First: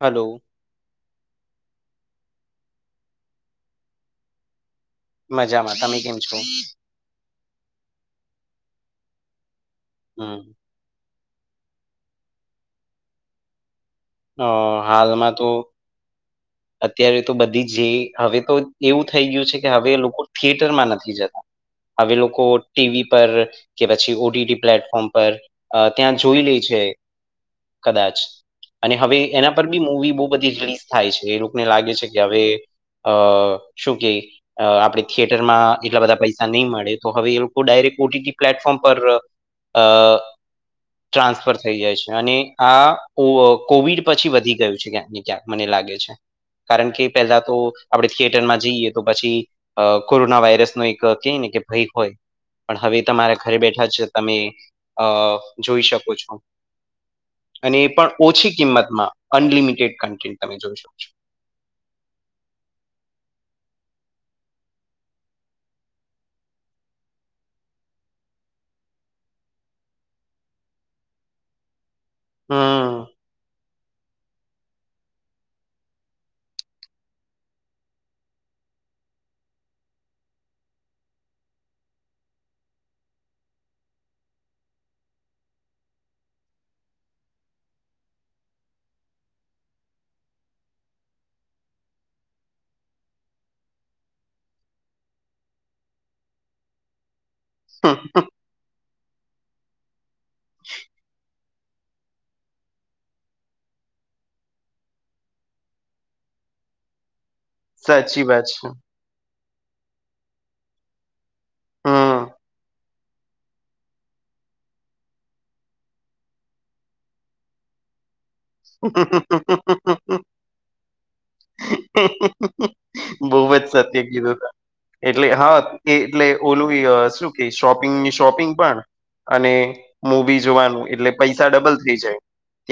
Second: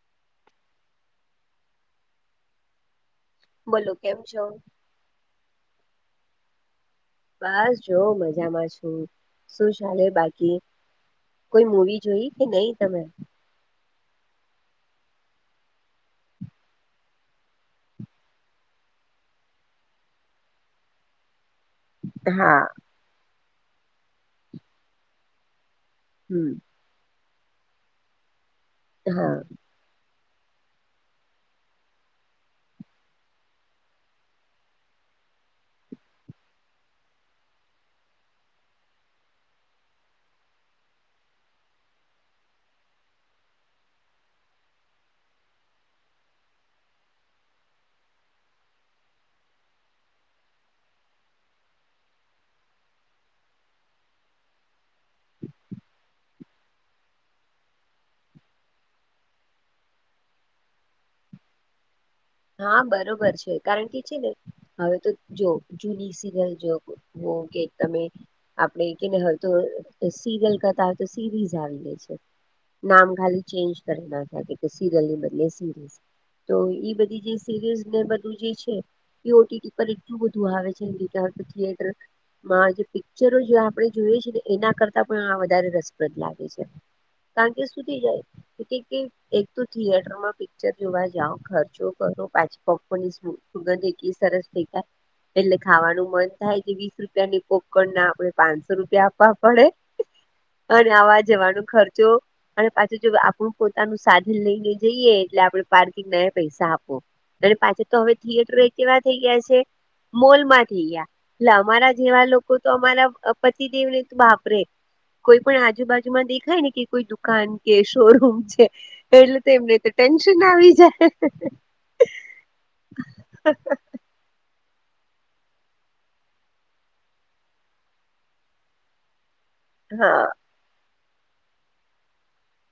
Hello. બોલો, કેમ છો? મજામાં. તમે કેમ છો? બસ, જોવ મજામાં છું. શું ચાલે હમ બાકી? કોઈ મુવી જોઈ કે નહીં તમે? અ હાલમાં તો હમ. અત્યારે તો બધી જે, હવે તો એવું થઈ ગયું છે કે હવે લોકો થિયેટરમાં નથી જતા. હવે લોકો ટીવી પર કે પછી ઓડીડી પ્લેટફોર્મ પર. અ ત્યાં જોઈ હમ લે છે, કદાચ. અને હવે હા એના પર બી મવી બહુ બધી રિલીઝ થાય છે. એ લોકોને લાગે છે કે હવે અ શું કે અ આપણે થિયેટરમાં એટલા બધા પૈસા નહીં મળે, તો હવે એ લોકો ડાયરેક્ટ ઓટીટી પ્લેટફોર્મ પર. અ ટ્રાન્સફર થઈ જાય છે, અને આ જુવો. કોવિડ પછી વધી ગયું છે, ક્યાંક ને ક્યાંક મને લાગે છે. કારણ કે પેલા તો આપણે થિયેટરમાં જઈએ, તો પછી અ કોરોના વાયરસ નો એક કય ને કે ભય હોય. પણ હવે તમારા ઘરે બેઠા જ તમે અ જોઈ શકો છો. અને એ પણ ઓછી કિંમતમાં અનલિમિટેડ કન્ટેન્ટ તમે જોઈ શકો છો. હા, બરોબર છે. કારણ કે છે ને હવે તો જો જૂની સિરિયલ જો, કે તમે? આપડે કે હવે તો સલતાઝ આવી છે. હા. નામ ખાલી ચેન્જ કરે નાખાય, સિરયલની બદલે સિરીઝ તો એ બધી. લું આવે છે. જે પિક્ચરો આપણે જોઈએ છે ને, એના કરતાં પણ વધારે રસપ્રદ લાગે છે. કારણ કે સુધી જાય, એક તો થિયેટરમાં પિક્ચર જોવા જાવ, ખર્ચો કરો પાછપપની સુગે સરસ લે [unintelligible] એટલે ખાવાનું મન થાય કે, વીસ રૂપિયાની પોકર ના આપડે. પાંચસો રૂપિયા આપવા પડે, અને આવા જવાનો ખર્ચો. અને પાછું જો આપણું પોતાનું સાધન લઈને જઈએ, એટલે આપડણે પાર્કિંગ ના પૈસા આપે. અને પાછા તો હવે સાચી વાત થિયેટર છે કેવા થઈ ગયા છે, મોલ માં થઈ ગયા. અમારા હમ જેવા લોકો તો અમારા પતિદેવને તો વાપરે. કોઈ પણ આજુબાજુમાં દેખાય ને, કે કોઈ દુકાન કે શોરૂમ. એટલે તો એમને તો ટેન્શન આવી જાય. બહુ જ સત્ય કીધું તું. એટલે હા, એ એટલે ઓલું શું કે, શોપિંગની શોપિંગ પણ અને હા મૂવી જોવાનું એટલે પૈસા ડબલ થઈ જાય,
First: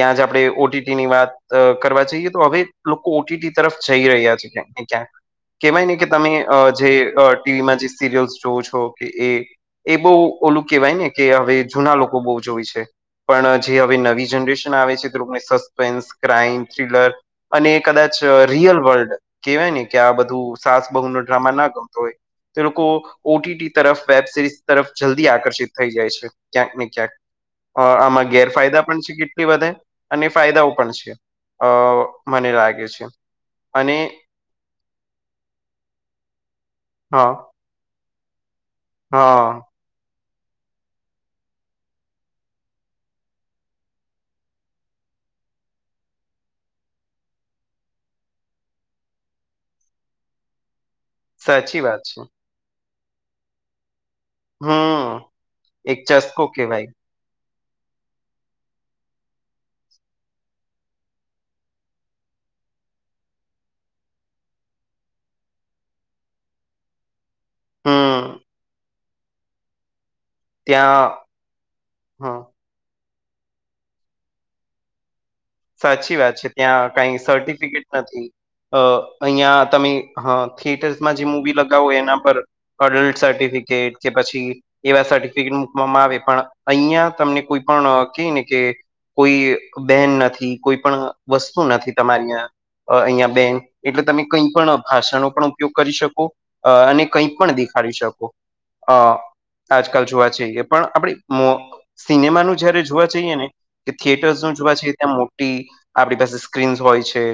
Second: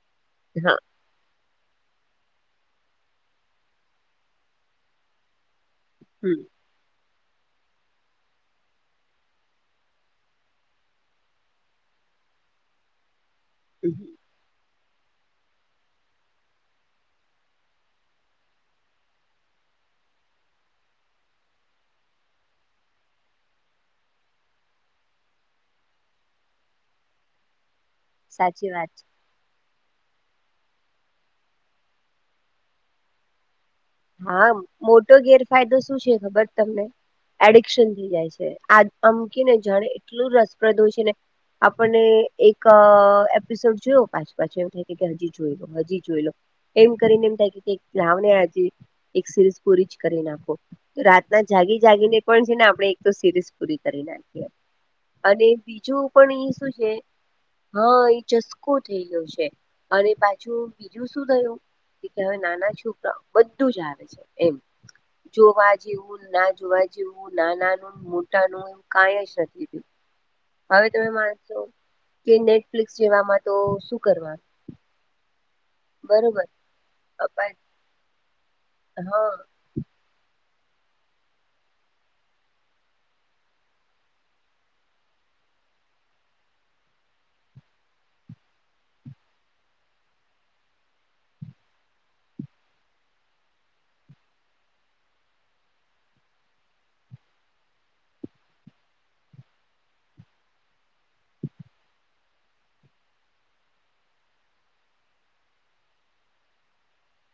ત્યાં જ આપડે. હા ની વાત કરવા જઈએ તો, હવે લોકો ઓટીટી તરફ જઈ રહ્યા છે, ક્યાંક ને ક્યાંક. કહેવાય ને કે, તમે હમ જે ટીવીમાં જે સિરિયલ્સ જોવ છો કે, એ એ બહુ ઓલું કહેવાય ને કે હવે જૂના લોકો બહુ જોય છે પણ જે હવે નવી જનરેશન આવે છે તે લોકોને સસ્પેન્સ ક્રાઈમ ચીલર અને કદાચ રિયલ વર્લ્ડ કેવાય ને કે આ બધું સાસ બહુ નો ડ્રામા ના ગમતો હોય તે લોકો ઓટીટી તરફ વેબ સિરીઝ તરફ જલ્દી આકર્ષિત થઈ જાય છે ક્યાંક ને ક્યાંક આમાં સાચી ગેરફાયદા વાત પણ છે કેટલી વધે ફાયદાઓ પણ છે અ મને લાગે છે અને હા મોટો ગેરફાયદો શું છે ખબર તમને હા [unintelligible] ડન થઈ જાય છે આ હા અમકીને જણે એટલું રસપ્રદ હોય છે ને આપણને એક એપિસોડ જોયો પાંચ પાંચ એવું થાય હજી જોઈ લો હજી જોઈ લો એમ કરીને એમ થાય કે કક લાવને આજે એક સિરીઝ પૂરી જ કરી નાખો તો રાતના જાગી સાચી વાત જાગીને પણ છે ને આપણે તો સિરીઝ પૂરી કરી નાખ હમ અને એક બીજું પણ ચસ્કો એ શું છે કેવાય હા એ ચસ્કો થઈ ગયો છે અરે પાછું બીજું શું થયું હવે નાના છોકરાઓ બધું જ આવે છે એમ જોવા જેવું ના જોવા જેું નાનાનું હમ મોટાનું એવું કાઈ જ નથી હવે તમે ત્યાં માન છો કે હમ નેટફ્લિક્સ જેવામાં તો શું કરવા સાચી વાત છે ત્યાં કઈ અપા સર્ટિફિકેટ નથી અ હા અહિયાં તમે થિયેટર્સમાં જે મુવી લગાવો એના પર અડલ્ટ સર્ટિફિકેટ કે પછી એવા સર્ટિફિકેટ મકવામાં આવે પણ અહિયાં તમને કોઈ પણ ક ને કે કોઈ બેન નથી કોઈ પણ વસ્તુ નથી તમારીં અહિયાયા બેન એટલે તમે કઈ પણ ભાષાનો પણ ઉપયોગ કરી શકો અ અને કઈક પણ દેખાડી શકો અ આજકાલ જોવા જઈએ પણ આપડી મો સિનેમાનું જયારે જોવા જઈએ ને કે થિયેટર્સ નું જોવા જઈએ ત્યાં મો તી આપણી પાસે સ્ક્રીન્સ હોય છે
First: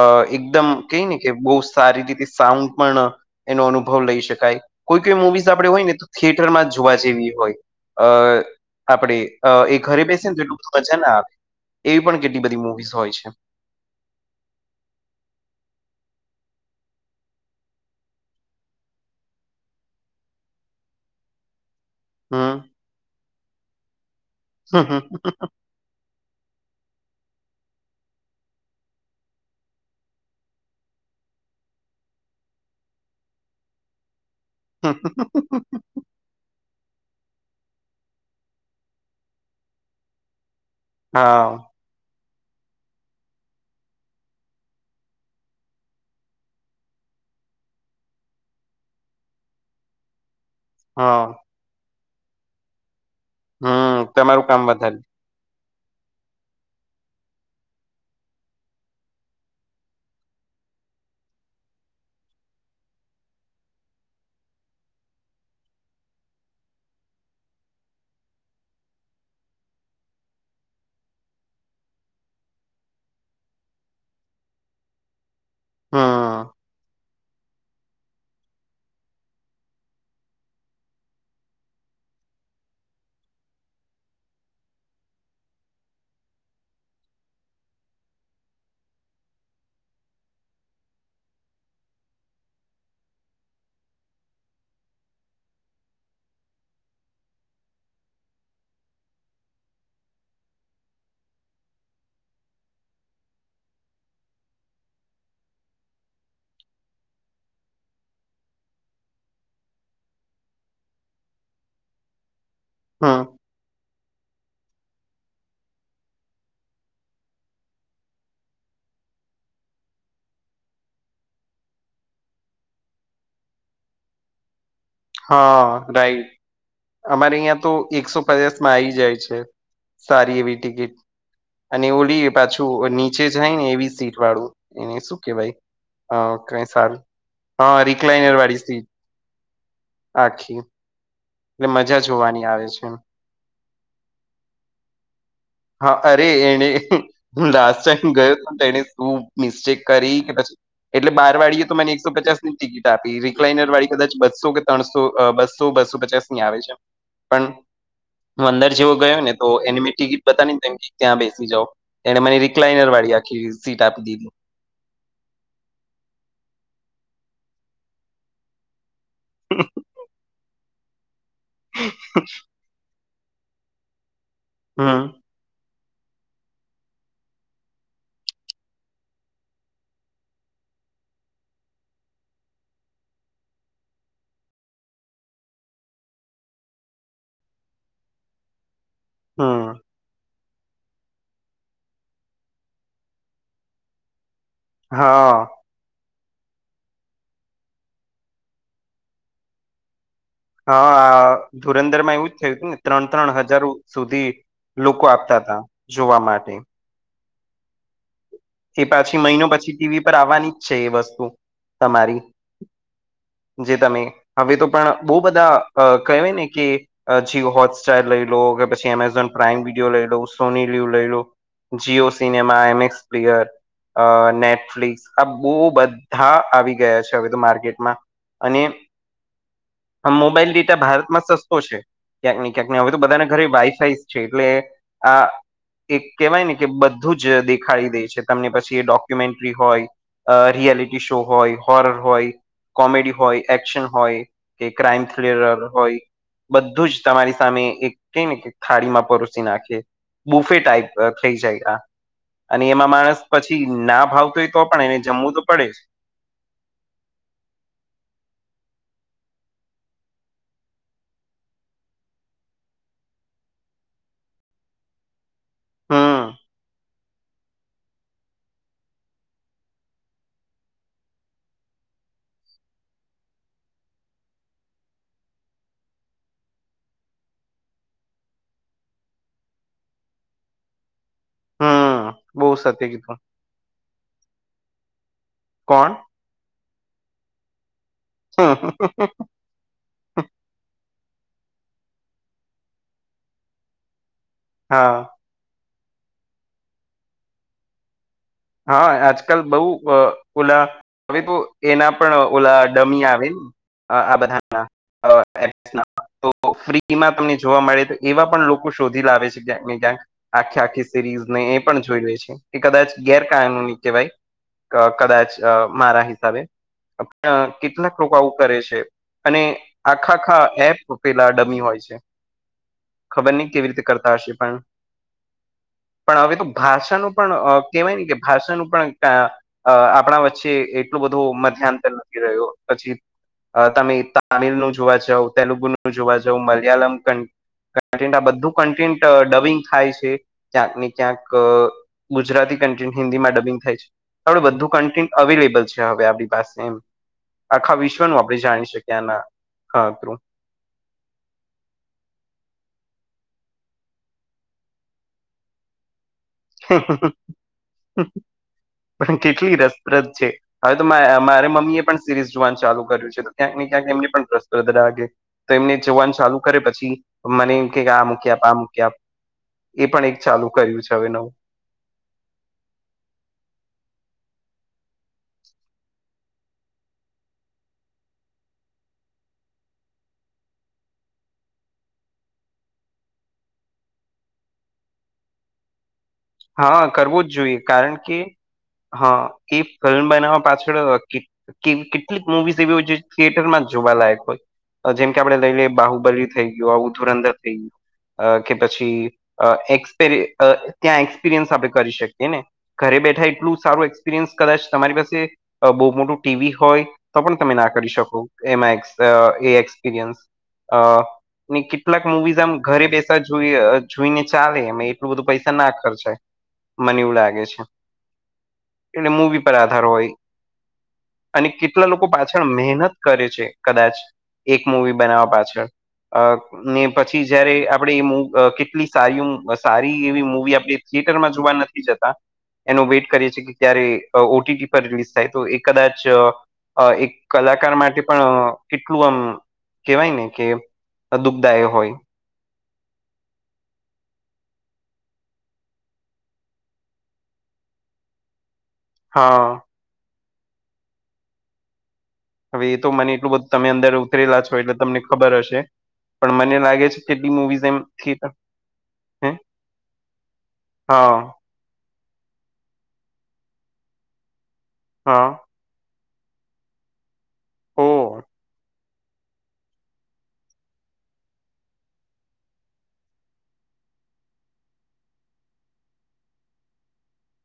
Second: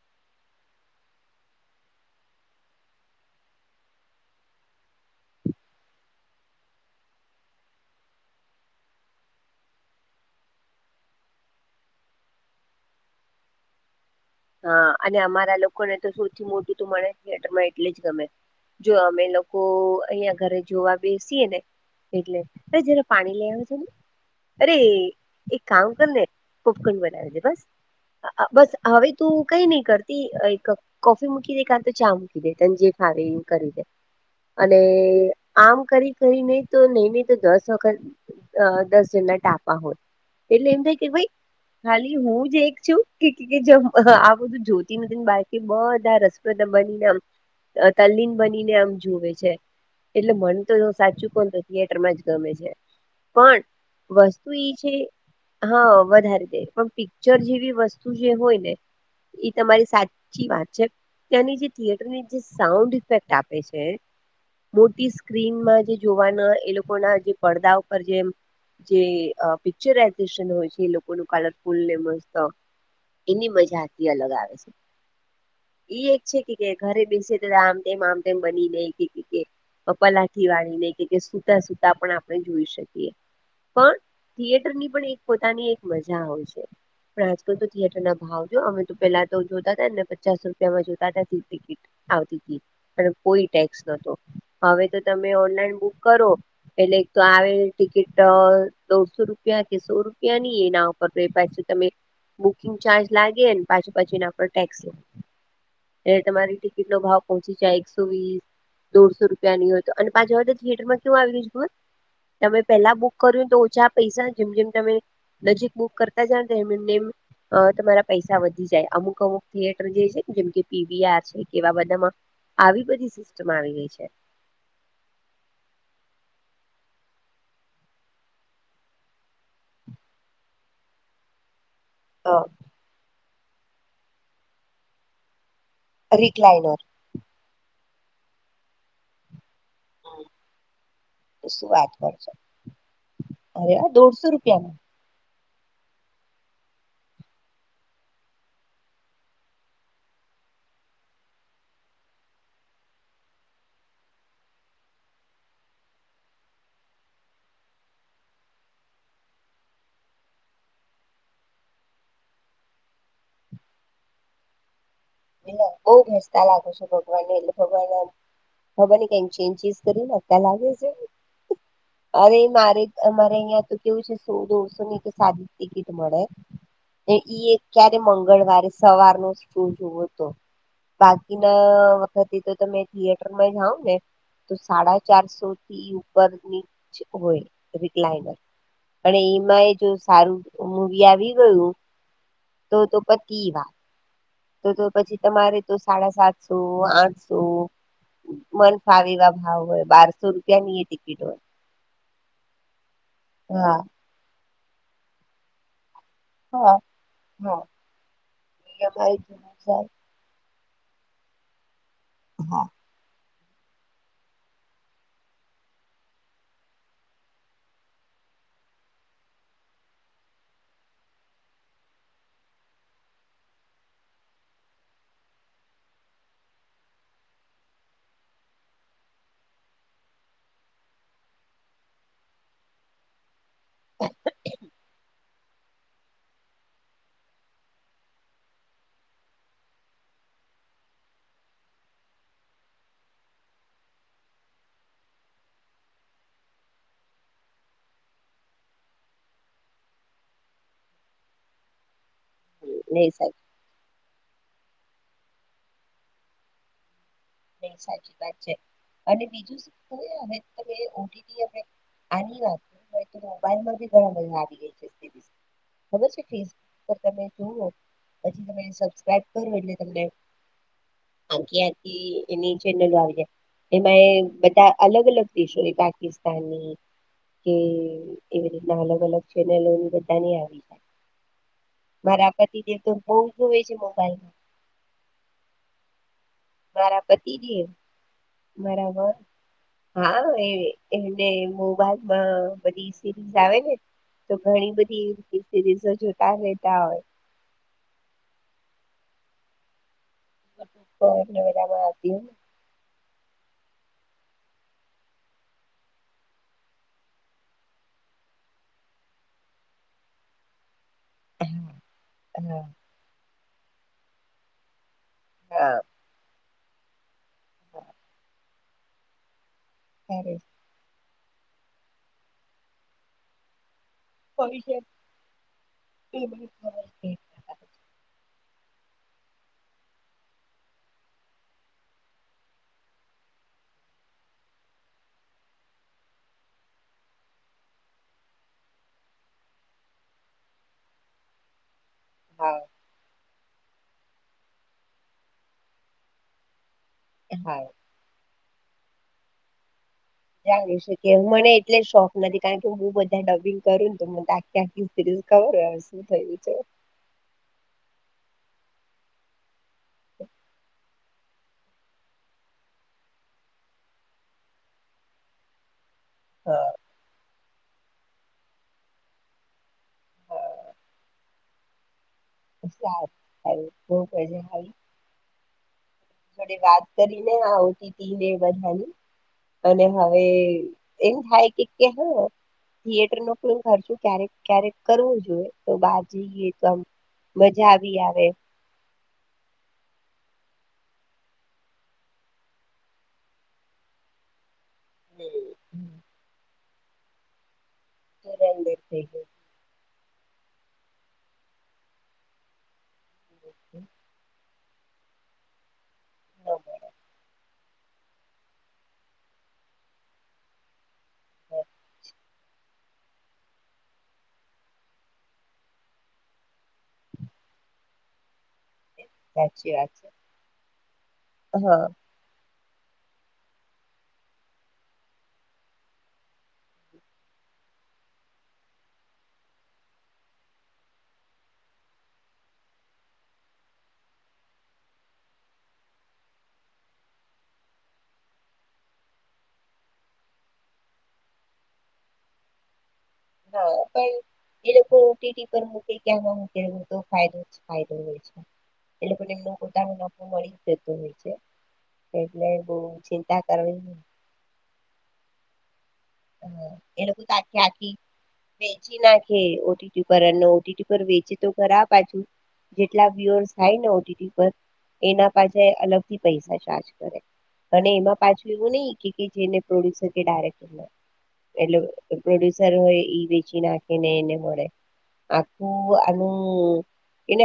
અ એકદમ કઈ ને કે બહુ સારી રીતે સાઉન્ડ પણ એનો અનુભવ લઈ શકાય કોઈ કોઈ મુવીઝ આપણે હોય ને તો થિયેટરમાં જ જોવા જેવી હોય અ આપડે એ ઘરે બેસે ને તો એટલું મજા ના આવે એવી પણ કે ટલી બધી મુવીઝ હોય છે હા અને અમારા લોકોને તો સૌથી મોટું તો મળને થિયેટર માં એટલે જ ગમે જો અમે લોકો અહિયાં ઘરે જોવા બેસીએ ને એટલે હમ અરે જરા પાણી લઈ આવે છે ને અરે કામ કર ને ખપખંડ બનાવ છે બસ બસ હવે તું કઈ ની કરતી એક કોફી મૂકી દે કારા તો ચા મૂકી દે તને જે ખાવે એ કરી દે અને આમ કરી ન તો નહી નહી તો દસ વખત દસ જેના ટાપવા હોત એટલે એમ થાય કે ભાઈ હા ખાલી હું જ એક છું કે જ આ બધું જોતી નથી ને બાળકી બધા રસપ્રદ બનીને તલ્લીન બનીને આમ જુવે છે એટલે મન તો હા સાચું કોણ તો થિયેટર માં જ ગમે છે. પણ હમ તમારું વસ્તુ કામ ઈ છે વધારે હા વધારે દે પણ પિક્ચર જેવી વસ્તુ જે હોય ને એ તમારી સાચી વાત છે. ત્યાંની જે થિયેટરની જે સાઉન્ડ ઇફેક્ટ આપે છે મોટી સ્ક્રીનમાં જે જોવાના એ લોકો ના જે પડદા ઉપર જેમ જે અ પિકચરાઈઝેશન હોય છે એ લોકો ન કલરફુલ ને મસ્ત એની મજાથી અલગ આવે છે એ એક છે હમ કે ઘરે બેસે આમ તેમ આમ તેમ બની નઈ કે પલાઠી વાળી નને કે, સુતા-સુતા પણ આપણે જોઈ શકીએ. પણ થિયેટર ની પણ એક પોતાની એક મજા હોય છે. પણ આજકાલ તો થિયેટર ના ભાવ જો અમે તો પેહલા તો જોતા હતા ને પચાસ રૂપિયામાં જોતા હતા ટિકિટ આવતી તી અને કોઈ ટેક્સ નહતો, હવે તો તમે ઓનલાઈન બુક કરો એટલે એક તો આવેલ ટિકિટ દોઢસો રૂપિયા કે સો રૂપિયા ની એનાર પાછી તમે બુકિંગ ચાર્જ લાગીને પાછુ પછી એના પર ટેક્સ દો એ તમારી ટિકિટ નો ભાવ પહોંચી જાય એકસો વીસ દોઢસો રૂપિયાની હતો અને પાછા હવ થિયેરમાં કેવું આવી રહ્યું છે ખબર તમે પેલા બુક હમ કર્યું તો ઓછા પૈસા જેમ જેમ તમે નજીક બુક કરતા જ તેમમ એમનેમ તમારા પૈસા વધી જાય અમુક અમુક થિયેટર જે છે ને જેમ કે પીવીઆર છે કેવા બધામાં આવી બધી સિસ્ટમ આવી ગઈ છે. હા રાઈટ અમારે અહીંયા તો એકસો પચાસ માં આવી જાય છે સારી એવી ટિકિટ અને ઓલી હ પાછું નીચે જાય ને એવી સીટ વાળું એને શું કેવાય હા કઇ રિકલાઇનર સારું હા રિકલાનર વાળી સીટ આખી એટલે શું વાત મજા કર છો જોવાની આવે છે. અરે દોઢસો રૂપિયા ન હા અરે એને હું લાસ્ટ ટાઈમ ગયો હતો એને શું મિસ્ટેક કરી કે પછી એટલે બાર વાળીએ તો મને એકસો પચાસ ની ટિકિટ આપી રીકલાઇનર વાળી કદાચ બસો કે ત્રણસો બસ સો બસો પચાસ ની આવે છે પણ હુ અંદર જેવો ગયો ને તો એની મેં ટિકિટ બતા ત્યાં બેસી જાવ એને મને રિકલાઈનર વાળી આખી સીટ આપી દીધી. એટ બહુ ભેસતા લાગુ છ ભગવાન ને એટલે ભગવાન હવે ને કઈ ચેન્જિસ કરી ને અત્યારે લાગી જ અરે મારે અમારે અહિયાં તો કેવું છે સો દોઢસો ની હમ તો સાદી ટિકિટ મળે ઈ ક્યારે મંગળવારે સવાર નો શો જોવો તો બાકીના વખતે તો તમે થિયેટર માં જાાવ ને તો સાડા ચારસો થી ઉપર ની જ હોય રીકલાઇનર અને એમાં હમ એ જો સારું મુવી આવી ગયું તો તો પતિ વાત. તો તો પછી હા તમારે તો સાડા સાતસો આઠસો મન ફાવીવા ભાવ હોય બારસો રૂપ હા ધુરંધરમાં એવું જ થયું હતું ને ત્રણ ત્રણ હજારો હા સુધી લોકો આપતા હતા જોવા માટે હા હા એ અમારે પાછી મહિનો જૂનું પછી જાય ટીવી પર આવવાની જ છે એ વસ્તુ તમારી હા જે તમે હવે તો પણ બહુ બધા કહે ને કે છી હોટસ્ટાર લઈ લો, કે પછી એમેઝોન પ્રાાઈમ વિડીયો લઈ લો સોની લીવ લઈ લો જીઓ સિનેમા, એમએક્સ પ્લેયર અ નેટફ્લિક્સ આ બહુ બધા આવી ગયા છે હવે તો માર્કેટમાં અને આ મોબાઈલ ડેટા ભારતમાં સસ્તો છે, ક્યાંક ને ક્યાંક હી હવે તો બધાને ઘરે વાઈફાઈ છે એટલે આ એક કેહેવાય ને કે બધું જ દેખાડી દે. છે, તમને પછી એ ડોક્યુમેન્ટ્રી હોય, રિયાલિટી શો હોય, હોરર હોય કોમેડી હોય, એક્શન હોય, કે ક્રાઈમ થ્રીલર હોય બધું જ તમારી સામે એક કે ને થાળીમાં પરોસી નાખે બુફે ટાઈપ થઈ જાય આ અને એમાં નહી માણસ સાહેબ પછી ના ભાવતો હોય તો પણ એને જમવું તો પડે જ સાચી વાત છે અને બીજું શું હવે [unintelligible] હવે અને વા મોબાઈલમાં બી ઘણા મજા આવી ગયા છે. ખબર છે હમ ખીસ પર તમે જો હો પછ સબબ કરો એટલે તનેખ આખીયા થી. એની ચેનલો આવીય એમાં એ બધા અલગ અલગ દેશો છે પાકિસ્તાનની કે એવી રીતના અલગ અલગ ચેનલો બધાની આવી જાય. હમ મારા બહુ સત્ય પતિદેવ તો બહુ કીધું જુવે છે મોબાઈલમાં. કોણ મારા પતિ દેવ મારા વર હા એ એને મોબાઈલમાં બધી સિરીઝ આવે ને. તો ઘણી હા બધી સિરીઝો જોતા રહેેતા હોય. હા આજકાલ બઉુ ઓલા બપોર હવે તો ને બધામાં એના પણ આવતી હોય ને. ઓલા. દમી આવેલ આ બધાના અ તો ફ્રીમાં તમને જોવા મળે તો એવા પણ લોકો શોધી લાવે છે ક્યાંક ને ક્યાંક આખી આખી. સઝને એ પણ જોઈ લે છે કે કદાચ ગેરકાયનૂની કહેવાય. કદાચ હા હા મારા હિસાબે પણ કેટલાક લોકો આવું કરે છે. અને ત્યારે આખાખા એપ પેલા ડમી હોય છે ખબર નહ કેવી રીતે કરતા. કરતા હશે પણ ભવિષ્ય એ પણ હવે તો મને ખબર છે. ભાષાનું પણ કહેવાય ને કે ભાષા નનું પણ અ આપણા વચ્ચે એટલું બધું મધ્યાંતર નથી રહ્યો પછી. તમે તામિલ નું જોવા જાવ તેલુગુ નું જોવા જં મલયાલમ ક ક આ બધું કન્ટેન્ટ ડવિંગ થાય છે ક્યાંક ને ક્યાંક ગુજરાતી હા કેમ કે હિન્દી આ દબી થાય છે આવુ કઠીન અવેલેબલ છે હવે આપ પાસે એમ હા. આખા વિશ્વમાં ન આપ જાણી શકી આના. શકી મને એટલે શોખ નથી કારણ કે હું બધા ડબિંગ કરું ને તો. તે ખબર હોય હવે શું થયું છે. પણ કેટલી રસપ્રદ છે. હવે તો મારા મમ્મી એ પણ સિરીઝ જોવાનું ચાલુ કર્યું છે તો ક્યાંક ને ક્યાંક એમને પણ્રષાગે તો એમને જોવાન ચાલુ કરે હા પછી. મને એમ કે આ મૂક આપ આ મૂકી્યા આપ એ પણ એક ચાલુ કર્યું છે હવે નવું. જ હ [inaudible] [unintelligible] આપડે વાત કરી ને આવતી હતી ને બધાની. અને હવે એમ થાય કે કે. થિયેટર નો ફ્લ્મિ ખર્ચો ક્યારેક ક્યારેક કરવું જોઈએ તો બહાર જઈએ તો આમ હા કરવું જ જોઈએ મજા કારણ બી કે આવે. હા એ ફિલ્મ બનાવવા પાછળ. કે કેટલીક મુવીઝ એવી હોય થિયેટર માં જ જોવાલાયક હોય. જેમ કે આપણે લઈ લઈએ બાહુબલી થઈ ગયો આવું ધુરંધર થઈ ગયું કે થઈ પછી. એસપ ત્યાં એક્સપિરિયન્સ આપણે કરી શકીએ ને ઘરે બેઠા. એલું સારું એક્સપિરિયન્સ કદાચ તમારી પાસે. બહુ મોટું ટીવી ગયું હોય તો પણ તમે ના કરી શકો એમાં એક્સપિરિયન્સ. હ ને કેટલાક મુવીઝ આમ ઘરે બેસા જોઈ જોઈને ચાલે અ એટલું બધું પૈસા ના ખર્ચાય. મને એવું લાગે છે. એટલે મૂવી પર સાચી આધાર વાત હોય છે અને હા કેટલા લોકો પાછા. મહેનત કરે છે, કદાચ એક મૂવી બનાવવા પાછળ. અ ને પછી જયારે આપણેે એ કેટલી સારી સારી એવી મૂવી આપડે.. થિયેટર માં જોવા નથી જતા. એનો વેઇટ કરીએ છીએ કે ક્યારે ઓટીટી પર રિલીઝ થાય તો એ કદાચ. અ એક કલાકાર માટે પણ કેટલું આમ. કેવાય ને કે દુઃખ દાયક હોય હા પણ એ લોકો ઓટીટી પર મૂકે કે મૂકે એ બધ ફાયદો ફાયદો હોય છે. એટલે પણ હા એમનું પોતાનું નફો મળી જતું હોય છે. એટલે બહુ ચિંતા કરવી કરલા છો એટલે તમને ખબર હશે પણ મને હા, લાગે છે, એ લોકો તો કેટલી આખી મુવીઝ એમ આખી થિ વેચી નાખે ઓ ટી‌ ટી પર એ ઓ ટી ટી પર હા વેચી પાછુ જેટલાય દિવસ થાયને ઓ ટી ટી પર હા એના પાછ અલગથી પૈસા ચાર્જ કરે અને ઓ એમાં પાછું એવું નહી કે જેને પ્રોડ્યુસર કે ડાયરેક્ટર એટલે પ્રોડ્યુસર હોય ઈ વેચી નાખે ને એને મળે આખું આનું એને